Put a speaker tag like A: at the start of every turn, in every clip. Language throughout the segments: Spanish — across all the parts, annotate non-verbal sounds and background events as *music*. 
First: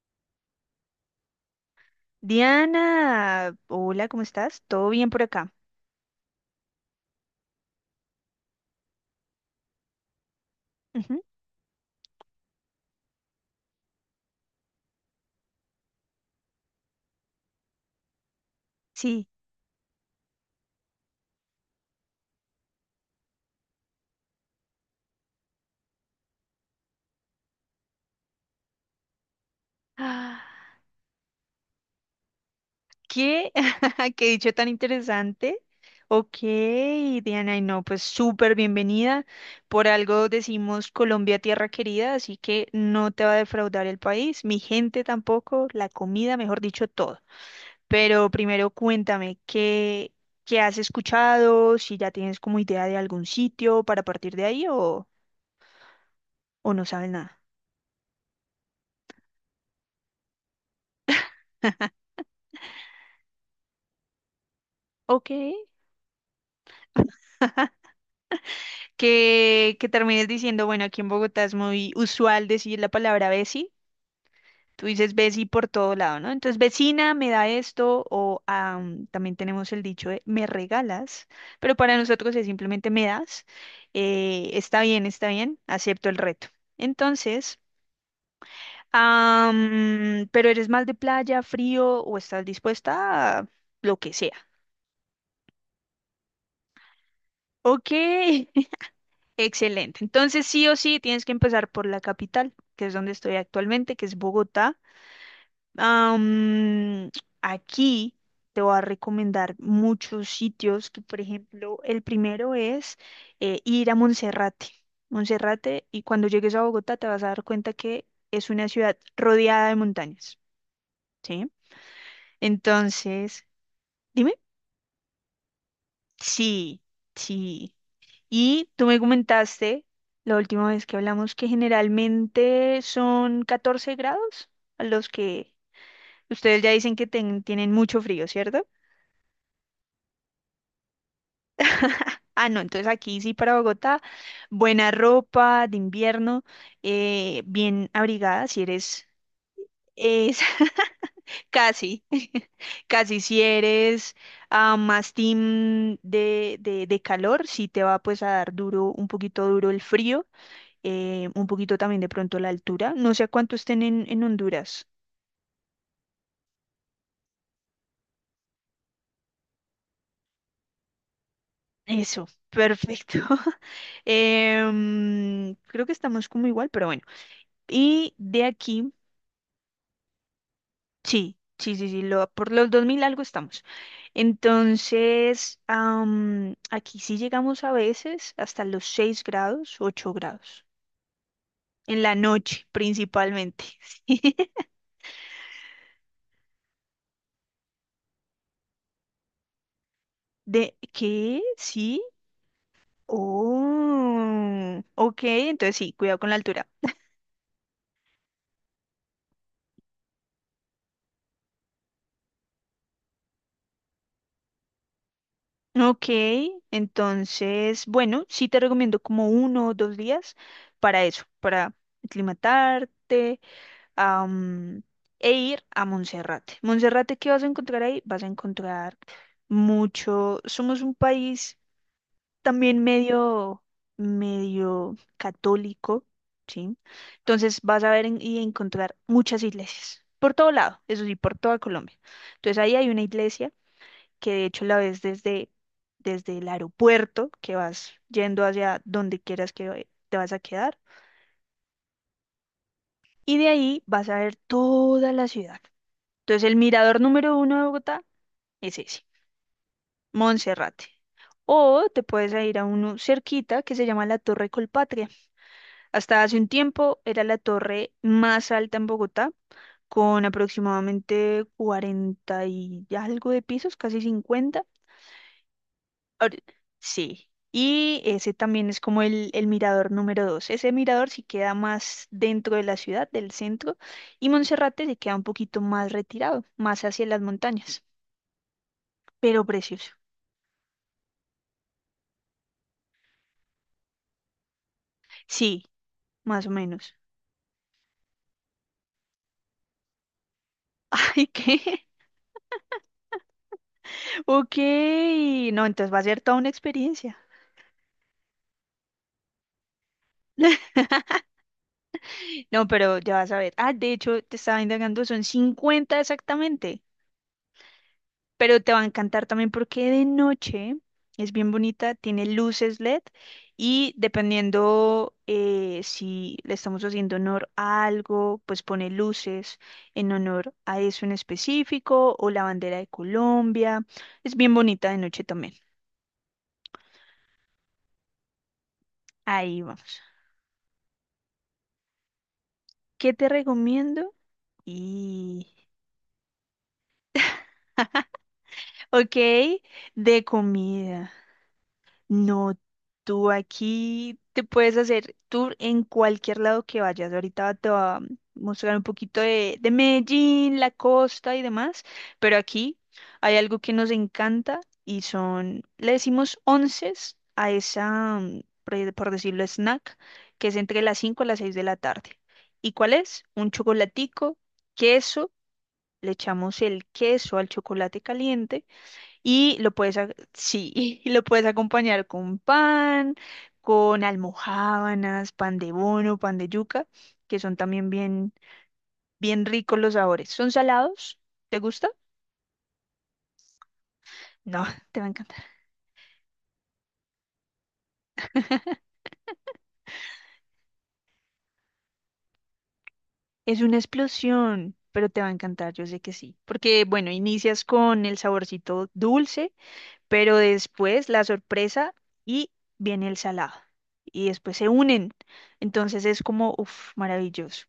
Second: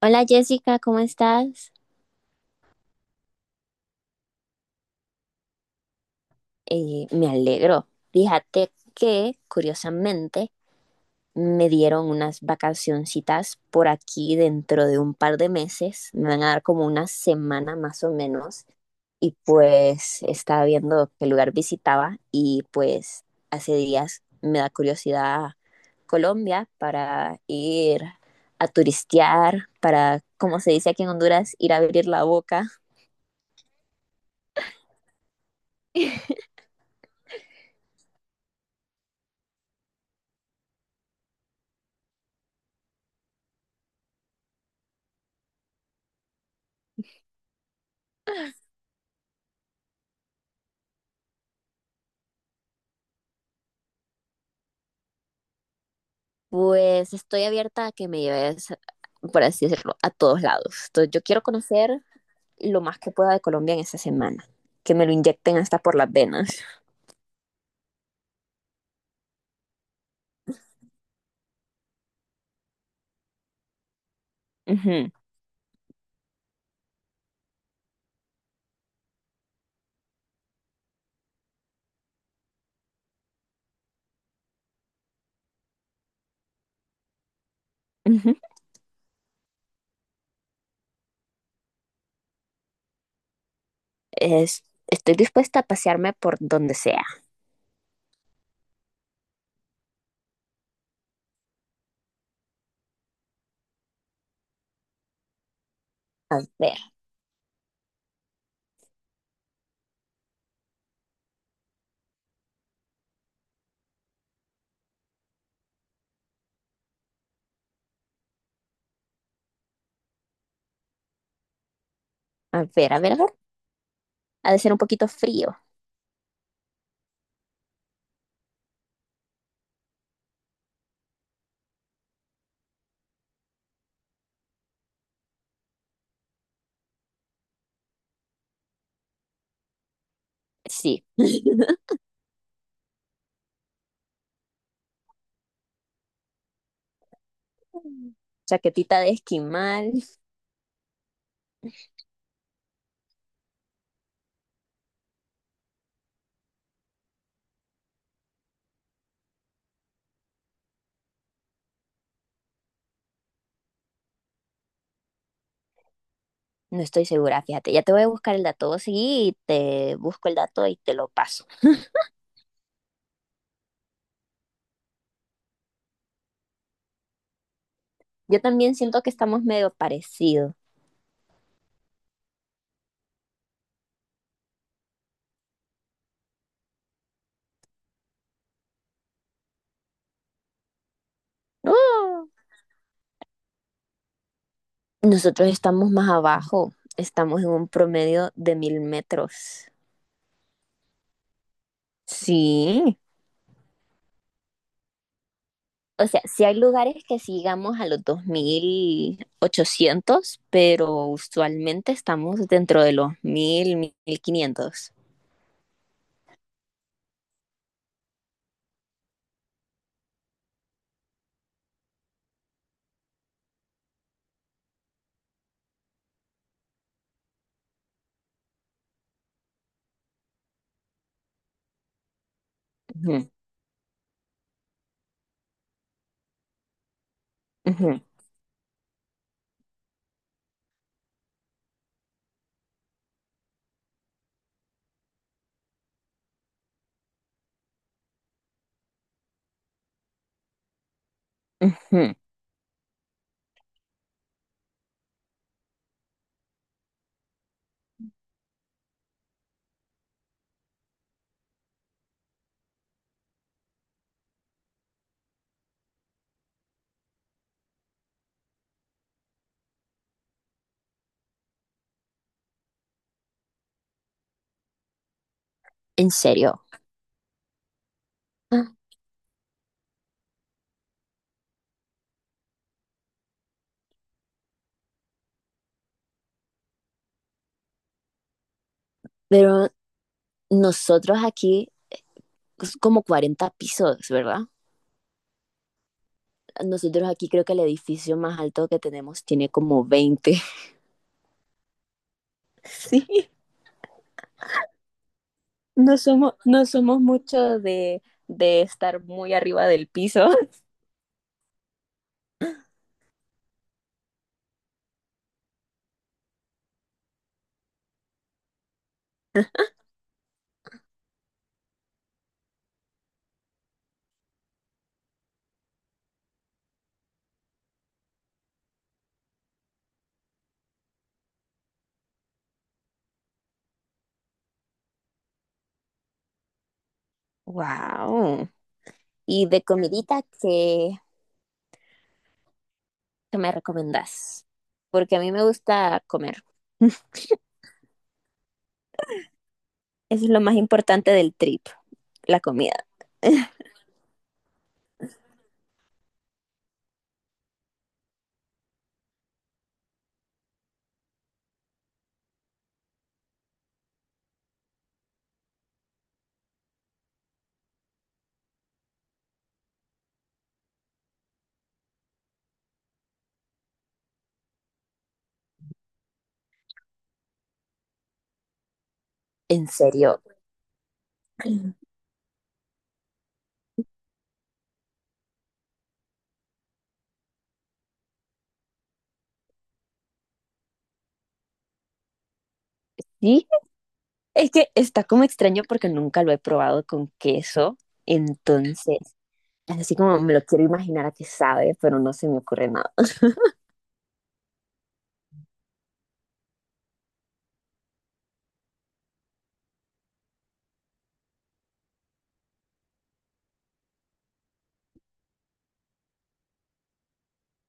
A: Hola Jessica, ¿cómo estás?
B: Diana, hola, ¿cómo estás? ¿Todo bien por acá?
A: Me alegro. Fíjate que, curiosamente,
B: Ujú.
A: me dieron unas vacacioncitas por aquí dentro de un par de meses. Me van a dar como una semana más o menos.
B: Sí.
A: Y pues estaba viendo qué lugar visitaba y pues hace días me da curiosidad Colombia para ir a turistear, para,
B: Ah,
A: como se dice aquí en Honduras, ir a abrir la boca.
B: ¿qué? *laughs* ¿Qué dicho tan interesante? Ok, Diana, y no, pues súper bienvenida. Por algo decimos Colombia tierra querida, así que no te va a defraudar el país, mi gente tampoco, la comida, mejor dicho, todo. Pero primero cuéntame, ¿qué has escuchado? Si ya tienes como idea de algún sitio para partir de ahí o no sabes
A: Pues
B: nada.
A: estoy abierta a que me lleves, por así decirlo, a todos lados. Entonces, yo quiero conocer lo más que pueda de Colombia en esta semana, que me lo
B: Ok.
A: inyecten hasta por las venas.
B: Que termines diciendo, bueno, aquí en Bogotá es muy usual decir la palabra veci. Tú
A: Ujú,
B: dices veci por todo lado, ¿no? Entonces, vecina, me da esto, o también tenemos el dicho de me regalas, pero para nosotros es simplemente me das. Está bien, está bien, acepto el reto. Entonces,
A: ujú.
B: pero eres más de playa, frío, o estás dispuesta a lo que sea.
A: Estoy dispuesta a pasearme por donde sea.
B: Ok. *laughs* Excelente. Entonces, sí o sí, tienes que empezar por la capital, que es donde estoy actualmente, que es Bogotá.
A: A ver,
B: Am, Aquí te voy a recomendar muchos sitios, que por ejemplo, el primero es ir a Monserrate. Monserrate, y cuando llegues a Bogotá te vas a dar cuenta que es una ciudad rodeada de montañas, ¿sí?
A: a ver, a ver, a ver.
B: Entonces, dime.
A: Ha de ser un poquito frío.
B: Sí, sí. Y tú me comentaste la última vez que hablamos que generalmente son 14 grados a los que ustedes ya dicen que tienen mucho frío, ¿cierto?
A: Sí. *laughs*
B: Ah, no, entonces aquí sí para Bogotá, buena ropa de invierno, bien abrigada si
A: Chaquetita
B: eres,
A: de esquimal.
B: es *laughs* casi, *laughs* casi si eres más team de calor, sí te va pues a dar duro, un poquito duro el frío un poquito también de pronto la altura. No sé a cuánto estén en Honduras.
A: No estoy segura, fíjate. Ya te voy a buscar el dato. Vos seguí y te busco el dato y te lo paso.
B: Eso, perfecto. *laughs* Creo que estamos como igual, pero bueno. Y
A: Yo
B: de
A: también
B: aquí,
A: siento que estamos medio parecidos.
B: sí, sí, sí, sí, por los 2000 algo estamos. Entonces, aquí sí llegamos a veces hasta los 6 grados, 8 grados. En la
A: ¡No!
B: noche, principalmente. *laughs*
A: Nosotros estamos más abajo, estamos en un promedio de mil metros.
B: ¿De qué? ¿Sí?
A: Sí.
B: Oh, ok, entonces sí,
A: O
B: cuidado
A: sea,
B: con la
A: sí hay
B: altura.
A: lugares que sí llegamos a los 2800, pero usualmente estamos dentro de los mil, 1500.
B: Ok, entonces, bueno, sí te recomiendo como uno o dos días para eso, para aclimatarte, am, e ir a Monserrate. Monserrate, ¿qué vas a encontrar ahí? Vas a encontrar mucho. Somos un país también
A: Ujú,
B: medio, medio católico, ¿sí? Entonces vas a
A: ujú,
B: ver y encontrar muchas iglesias, por todo lado, eso sí, por toda Colombia. Entonces ahí hay una iglesia que de hecho la ves desde el aeropuerto, que vas yendo hacia donde quieras que te vas a quedar,
A: ujú.
B: y de ahí vas a ver toda la ciudad. Entonces el mirador número uno de Bogotá es ese, Monserrate. O te puedes a ir a uno cerquita que se llama la Torre Colpatria. Hasta hace un tiempo era la torre más alta en Bogotá, con aproximadamente 40 y algo de pisos, casi 50
A: En
B: ahori-
A: serio.
B: sí. Y ese también
A: Ah,
B: es como el mirador número dos. Ese mirador sí queda más dentro de la ciudad, del centro, y Monserrate se queda un poquito más retirado, más hacia las montañas, pero
A: pero
B: precioso.
A: nosotros aquí, es como 40 pisos, ¿verdad?
B: Sí, más o menos.
A: Nosotros aquí creo que el edificio más alto que tenemos tiene como 20.
B: *laughs* ¿Y qué?
A: *laughs* Sí.
B: Ok. No, entonces
A: No
B: va a ser
A: somos,
B: toda una
A: no somos
B: experiencia.
A: mucho de estar muy arriba del piso. *laughs*
B: *laughs* No, pero ya vas a ver. Ah, de hecho, te estaba indagando, son 50 exactamente. Pero te va a encantar también porque de noche es bien bonita, tiene luces LED y dependiendo si le estamos haciendo honor a algo, pues pone luces en honor a eso en específico o la bandera de Colombia. Es bien bonita de noche también.
A: Wow. ¿Y de
B: Ahí vamos.
A: comidita qué,
B: ¿Qué te
A: qué me
B: recomiendo?
A: recomendás? Porque a mí me
B: Y,
A: gusta comer. *laughs*
B: ok, de
A: Eso es lo más importante
B: comida.
A: del trip, la
B: No,
A: comida.
B: tú aquí te puedes hacer tour en cualquier lado que vayas. Ahorita te voy a mostrar un poquito de Medellín, la costa y demás, pero aquí hay algo que nos encanta y son, le decimos onces a esa, por decirlo, snack, que es entre las 5 y las 6 de la tarde. ¿Y cuál es? Un chocolatico, queso, le echamos el queso al chocolate caliente y
A: En
B: lo puedes,
A: serio.
B: sí, *laughs* y lo puedes acompañar con pan, con almojábanas, pan de bono, pan de yuca, que son también bien, bien ricos los sabores. ¿Son salados? ¿Te gusta?
A: Sí, es
B: No,
A: que
B: *laughs* te
A: está
B: va a
A: como
B: encantar.
A: extraño porque nunca lo he probado con queso. Entonces, así como me lo quiero imaginar a qué sabe, pero no se me ocurre nada.
B: Es una explosión, pero te va a encantar, yo sé que sí. Porque, bueno, inicias con el saborcito dulce, pero después la sorpresa y viene el salado. Y después se unen. Entonces es como, uff, maravilloso.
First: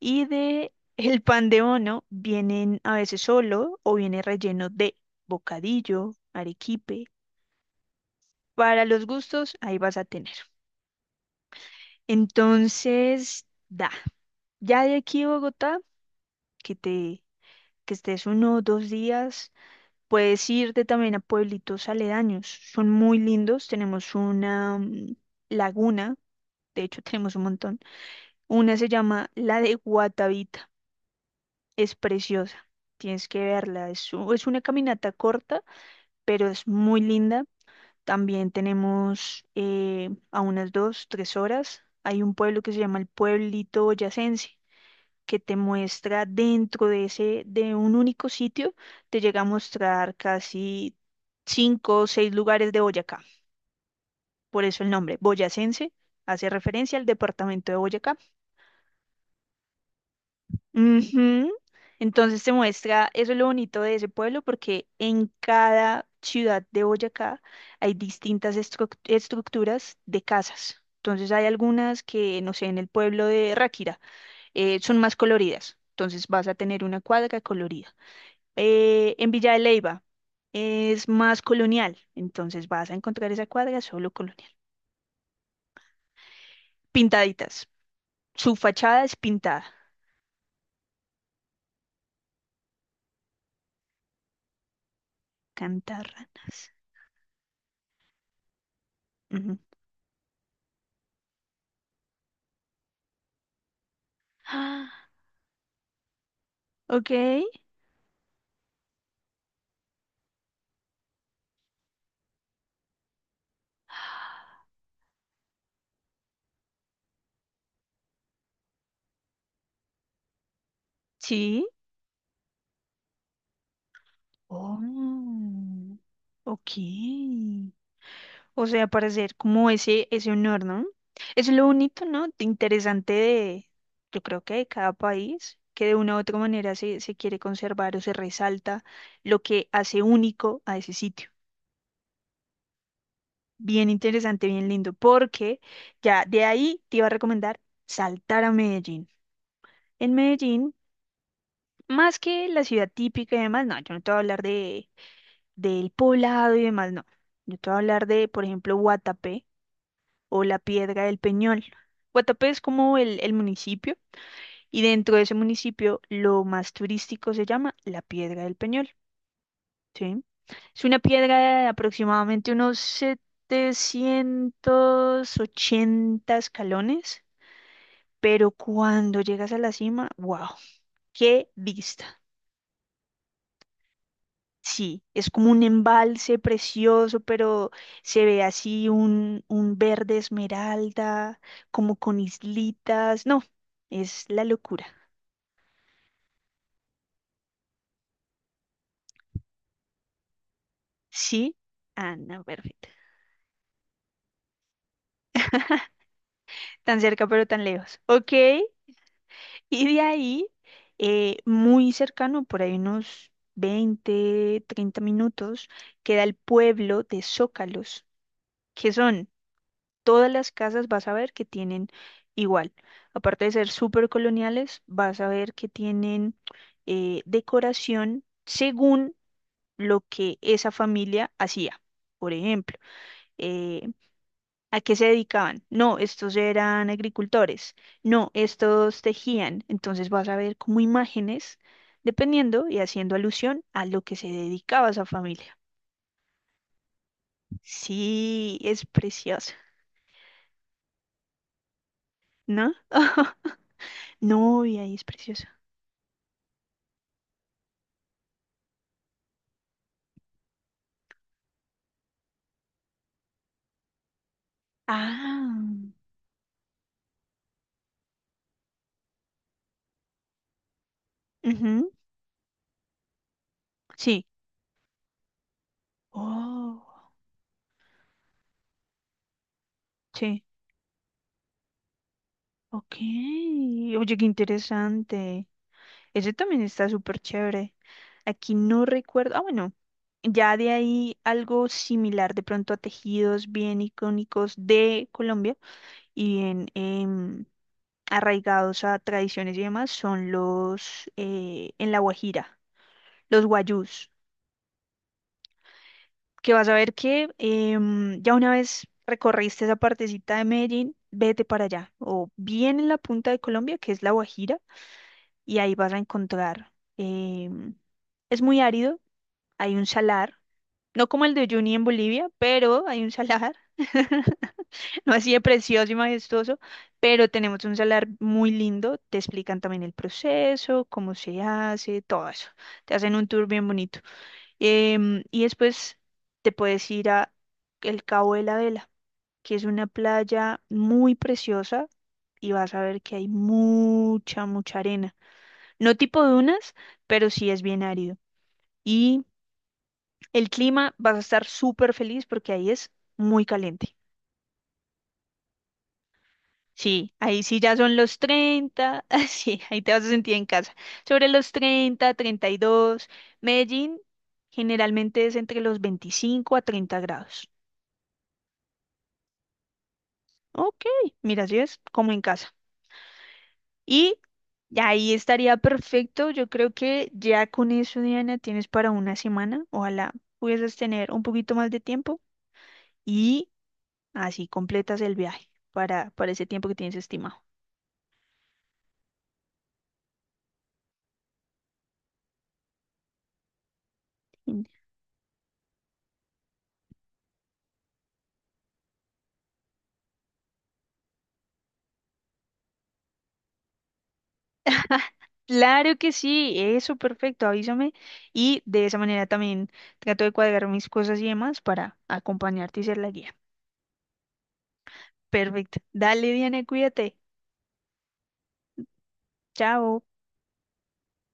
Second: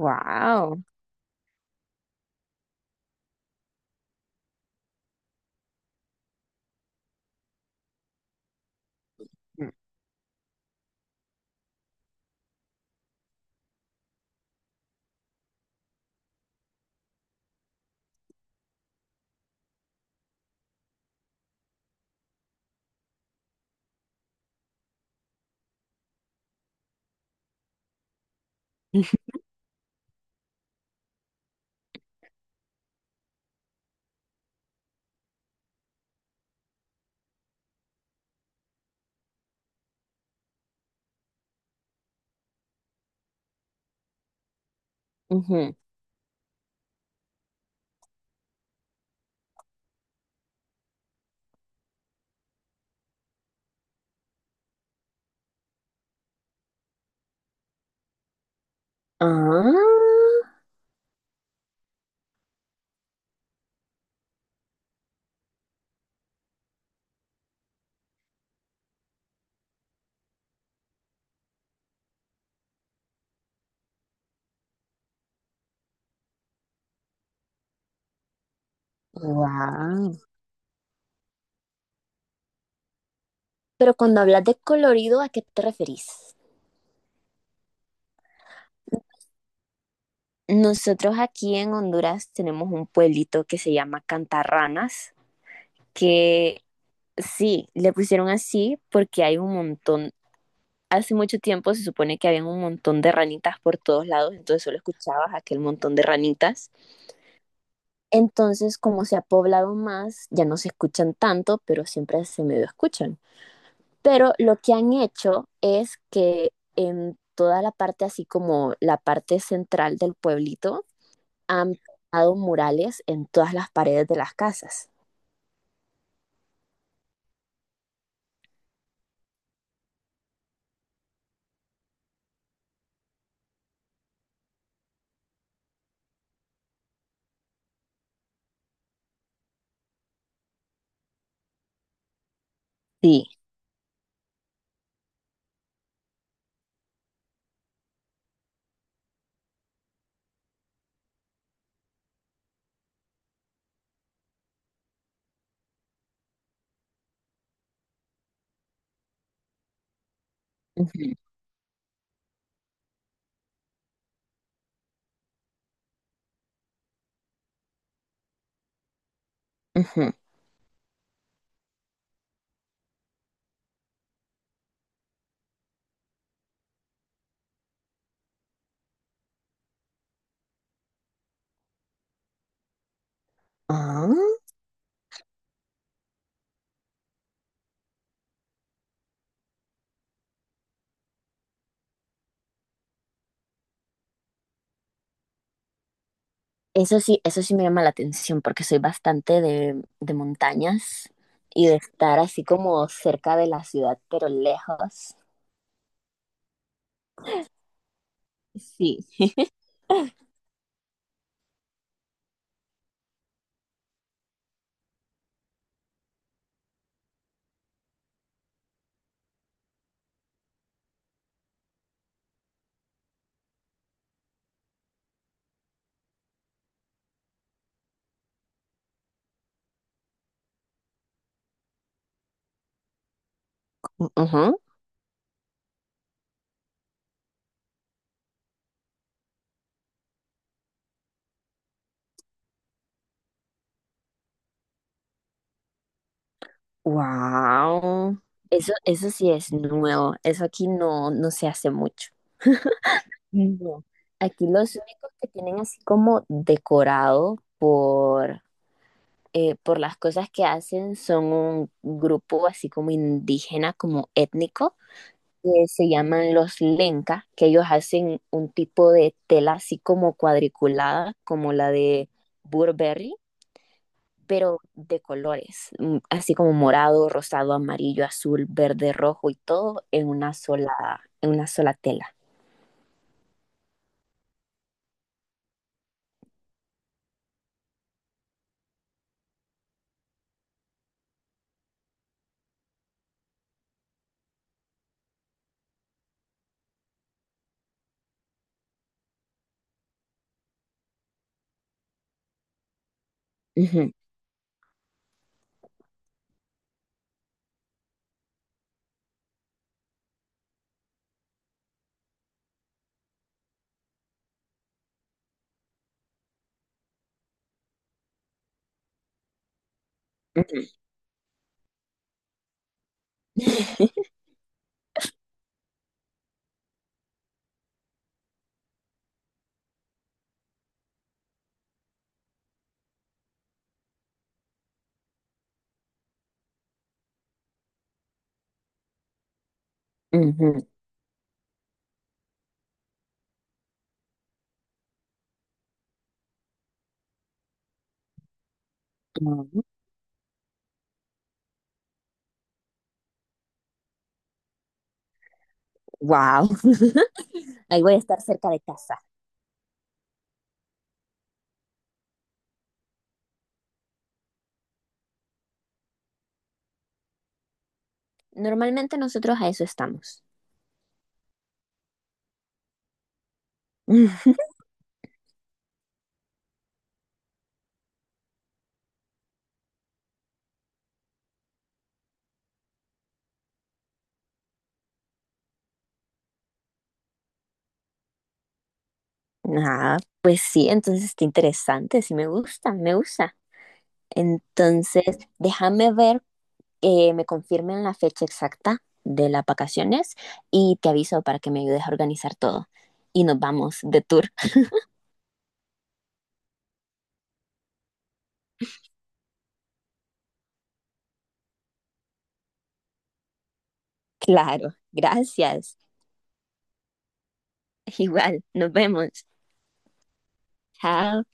B: Y de el pan de bono vienen a veces solo o viene relleno de bocadillo, arequipe. Para los gustos, ahí vas a tener. Entonces, da. Ya de aquí a Bogotá, que te que estés uno o dos días, puedes irte también a pueblitos aledaños. Son muy lindos. Tenemos una laguna, de hecho *laughs* tenemos un montón. Una se
A: *laughs*
B: llama la de Guatavita. Es preciosa, tienes que verla. Es una caminata corta, pero es muy linda. También tenemos a unas 2, 3 horas. Hay un pueblo que se llama el Pueblito Boyacense, que te
A: Ujú.
B: muestra dentro de un único sitio, te llega a mostrar casi cinco o seis lugares de Boyacá. Por eso el nombre, Boyacense, hace referencia al departamento de Boyacá.
A: Ah,
B: Ujú. Entonces se muestra, eso es lo bonito de ese pueblo, porque en cada ciudad de Boyacá hay distintas estructuras de casas. Entonces hay algunas que, no sé, en el pueblo de Ráquira son más coloridas. Entonces vas a tener una cuadra colorida. En Villa de Leyva
A: wow.
B: es más colonial. Entonces vas a encontrar esa cuadra
A: Pero
B: solo
A: cuando hablas
B: colonial.
A: de colorido, ¿a qué te referís?
B: Pintaditas. Su fachada es pintada.
A: Nosotros aquí en Honduras tenemos un pueblito que se llama Cantarranas, que
B: Cantarranas.
A: sí, le pusieron así porque hay un
B: Ujú. *gasps*
A: montón, hace mucho tiempo se supone que había un montón de ranitas por todos lados, entonces solo
B: Ah,
A: escuchabas aquel montón de ranitas.
B: ok.
A: Entonces, como se ha poblado más, ya no se escuchan tanto, pero siempre se medio escuchan. Pero lo que han hecho es que en toda la parte, así como la parte central del pueblito,
B: Sí.
A: han pintado murales en todas las paredes de las casas.
B: Oh, ok. O sea, para hacer como ese honor, ¿no? Eso es lo bonito, ¿no? de interesante de, yo creo que de cada país, que de una u otra manera se quiere conservar o se resalta lo que hace único a ese sitio.
A: Sí.
B: Bien interesante, bien lindo, porque ya de ahí te iba a recomendar saltar a Medellín. En Medellín, más que la ciudad típica y demás, no, yo no te voy a hablar del poblado y demás, no. Yo te voy a hablar de, por ejemplo, Guatapé o la Piedra
A: Ujú,
B: del Peñol. Guatapé es como el municipio y dentro de ese municipio lo más turístico se llama la Piedra del Peñol,
A: ujú.
B: ¿sí? Es una piedra de aproximadamente unos 780 escalones, pero cuando llegas a la cima, wow, qué vista.
A: Ah,
B: Sí, es como un embalse precioso, pero se ve así un verde esmeralda, como con islitas. No, es la locura.
A: eso sí, eso sí me llama la atención porque soy bastante de montañas
B: Sí,
A: y de
B: ah,
A: estar así
B: no,
A: como
B: perfecto.
A: cerca de la ciudad, pero lejos.
B: Tan cerca, pero tan lejos. Ok,
A: Sí.
B: y de ahí, muy cercano, por ahí unos 20, 30 minutos, queda el pueblo de Zócalos, que son Todas las casas vas a ver que tienen igual. Aparte de ser súper coloniales, vas a ver que tienen decoración según lo que esa familia hacía. Por ejemplo, eh, ¿a qué se dedicaban? No, estos eran agricultores. No, estos tejían. Entonces vas a ver como imágenes, dependiendo y haciendo alusión a lo que se dedicaba esa familia.
A: Wow.
B: Sí,
A: Eso,
B: es
A: eso sí es
B: precioso,
A: nuevo. Eso aquí no, no se hace mucho.
B: ¿no? *laughs*
A: No, aquí
B: No,
A: los
B: y ahí es
A: únicos que
B: precioso.
A: tienen así como decorado por las cosas que hacen son un grupo así como indígena, como étnico,
B: Ah,
A: que se llaman los Lenca, que ellos hacen un tipo de tela así como cuadriculada, como la
B: ujú,
A: de Burberry,
B: sí.
A: pero de colores, así como
B: Oh,
A: morado, rosado, amarillo, azul, verde, rojo y todo
B: sí.
A: en una sola tela.
B: Ok. Oye, qué interesante. Ese también está súper chévere. Aquí no recuerdo. Ah, bueno. Ya de ahí algo similar de pronto a tejidos bien icónicos de Colombia y bien arraigados a tradiciones y demás son los en La Guajira, los guayús. Que vas a ver que ya una vez recorriste esa partecita de Medellín, vete para allá, o bien en la punta de Colombia, que es La Guajira, y ahí vas a encontrar, em, es muy árido, hay un salar, no como el de Uyuni en Bolivia, pero hay un salar,
A: *laughs*
B: *laughs* no así de precioso y majestuoso, pero tenemos un salar muy lindo, te explican también el proceso, cómo se hace, todo eso, te hacen un tour bien bonito. Y después te puedes ir a el Cabo de la Vela, que es una playa muy preciosa y vas a ver que hay mucha, mucha arena. No tipo dunas, pero sí es bien árido. Y el clima vas a estar súper feliz porque ahí es muy caliente.
A: Wow,
B: Sí, ahí sí ya
A: ahí voy a
B: son los
A: estar cerca de casa.
B: 30. *laughs* Sí, ahí te vas a sentir en casa. Sobre los 30, 32. Medellín generalmente es entre los 25 a 30 grados.
A: Normalmente nosotros a eso estamos.
B: Ok, mira, así es como en casa. Y
A: *laughs*
B: ahí estaría perfecto. Yo creo que ya con eso, Diana, tienes para una semana. Ojalá pudieses tener un poquito más de tiempo y así completas el viaje para ese tiempo que tienes estimado.
A: Ah, pues sí, entonces está interesante, sí me gusta, me gusta.
B: Mm.
A: Entonces, déjame ver que me confirmen la fecha exacta de las vacaciones y te aviso para que me ayudes a organizar todo. Y nos vamos de tour. *laughs*
B: *laughs* Claro que sí, eso perfecto, avísame. Y de esa manera también trato de cuadrar mis cosas y demás para acompañarte y ser la guía.
A: Claro, gracias.
B: Perfecto. Dale, Diana, cuídate.
A: Igual, nos vemos.
B: Chao.
A: Chao.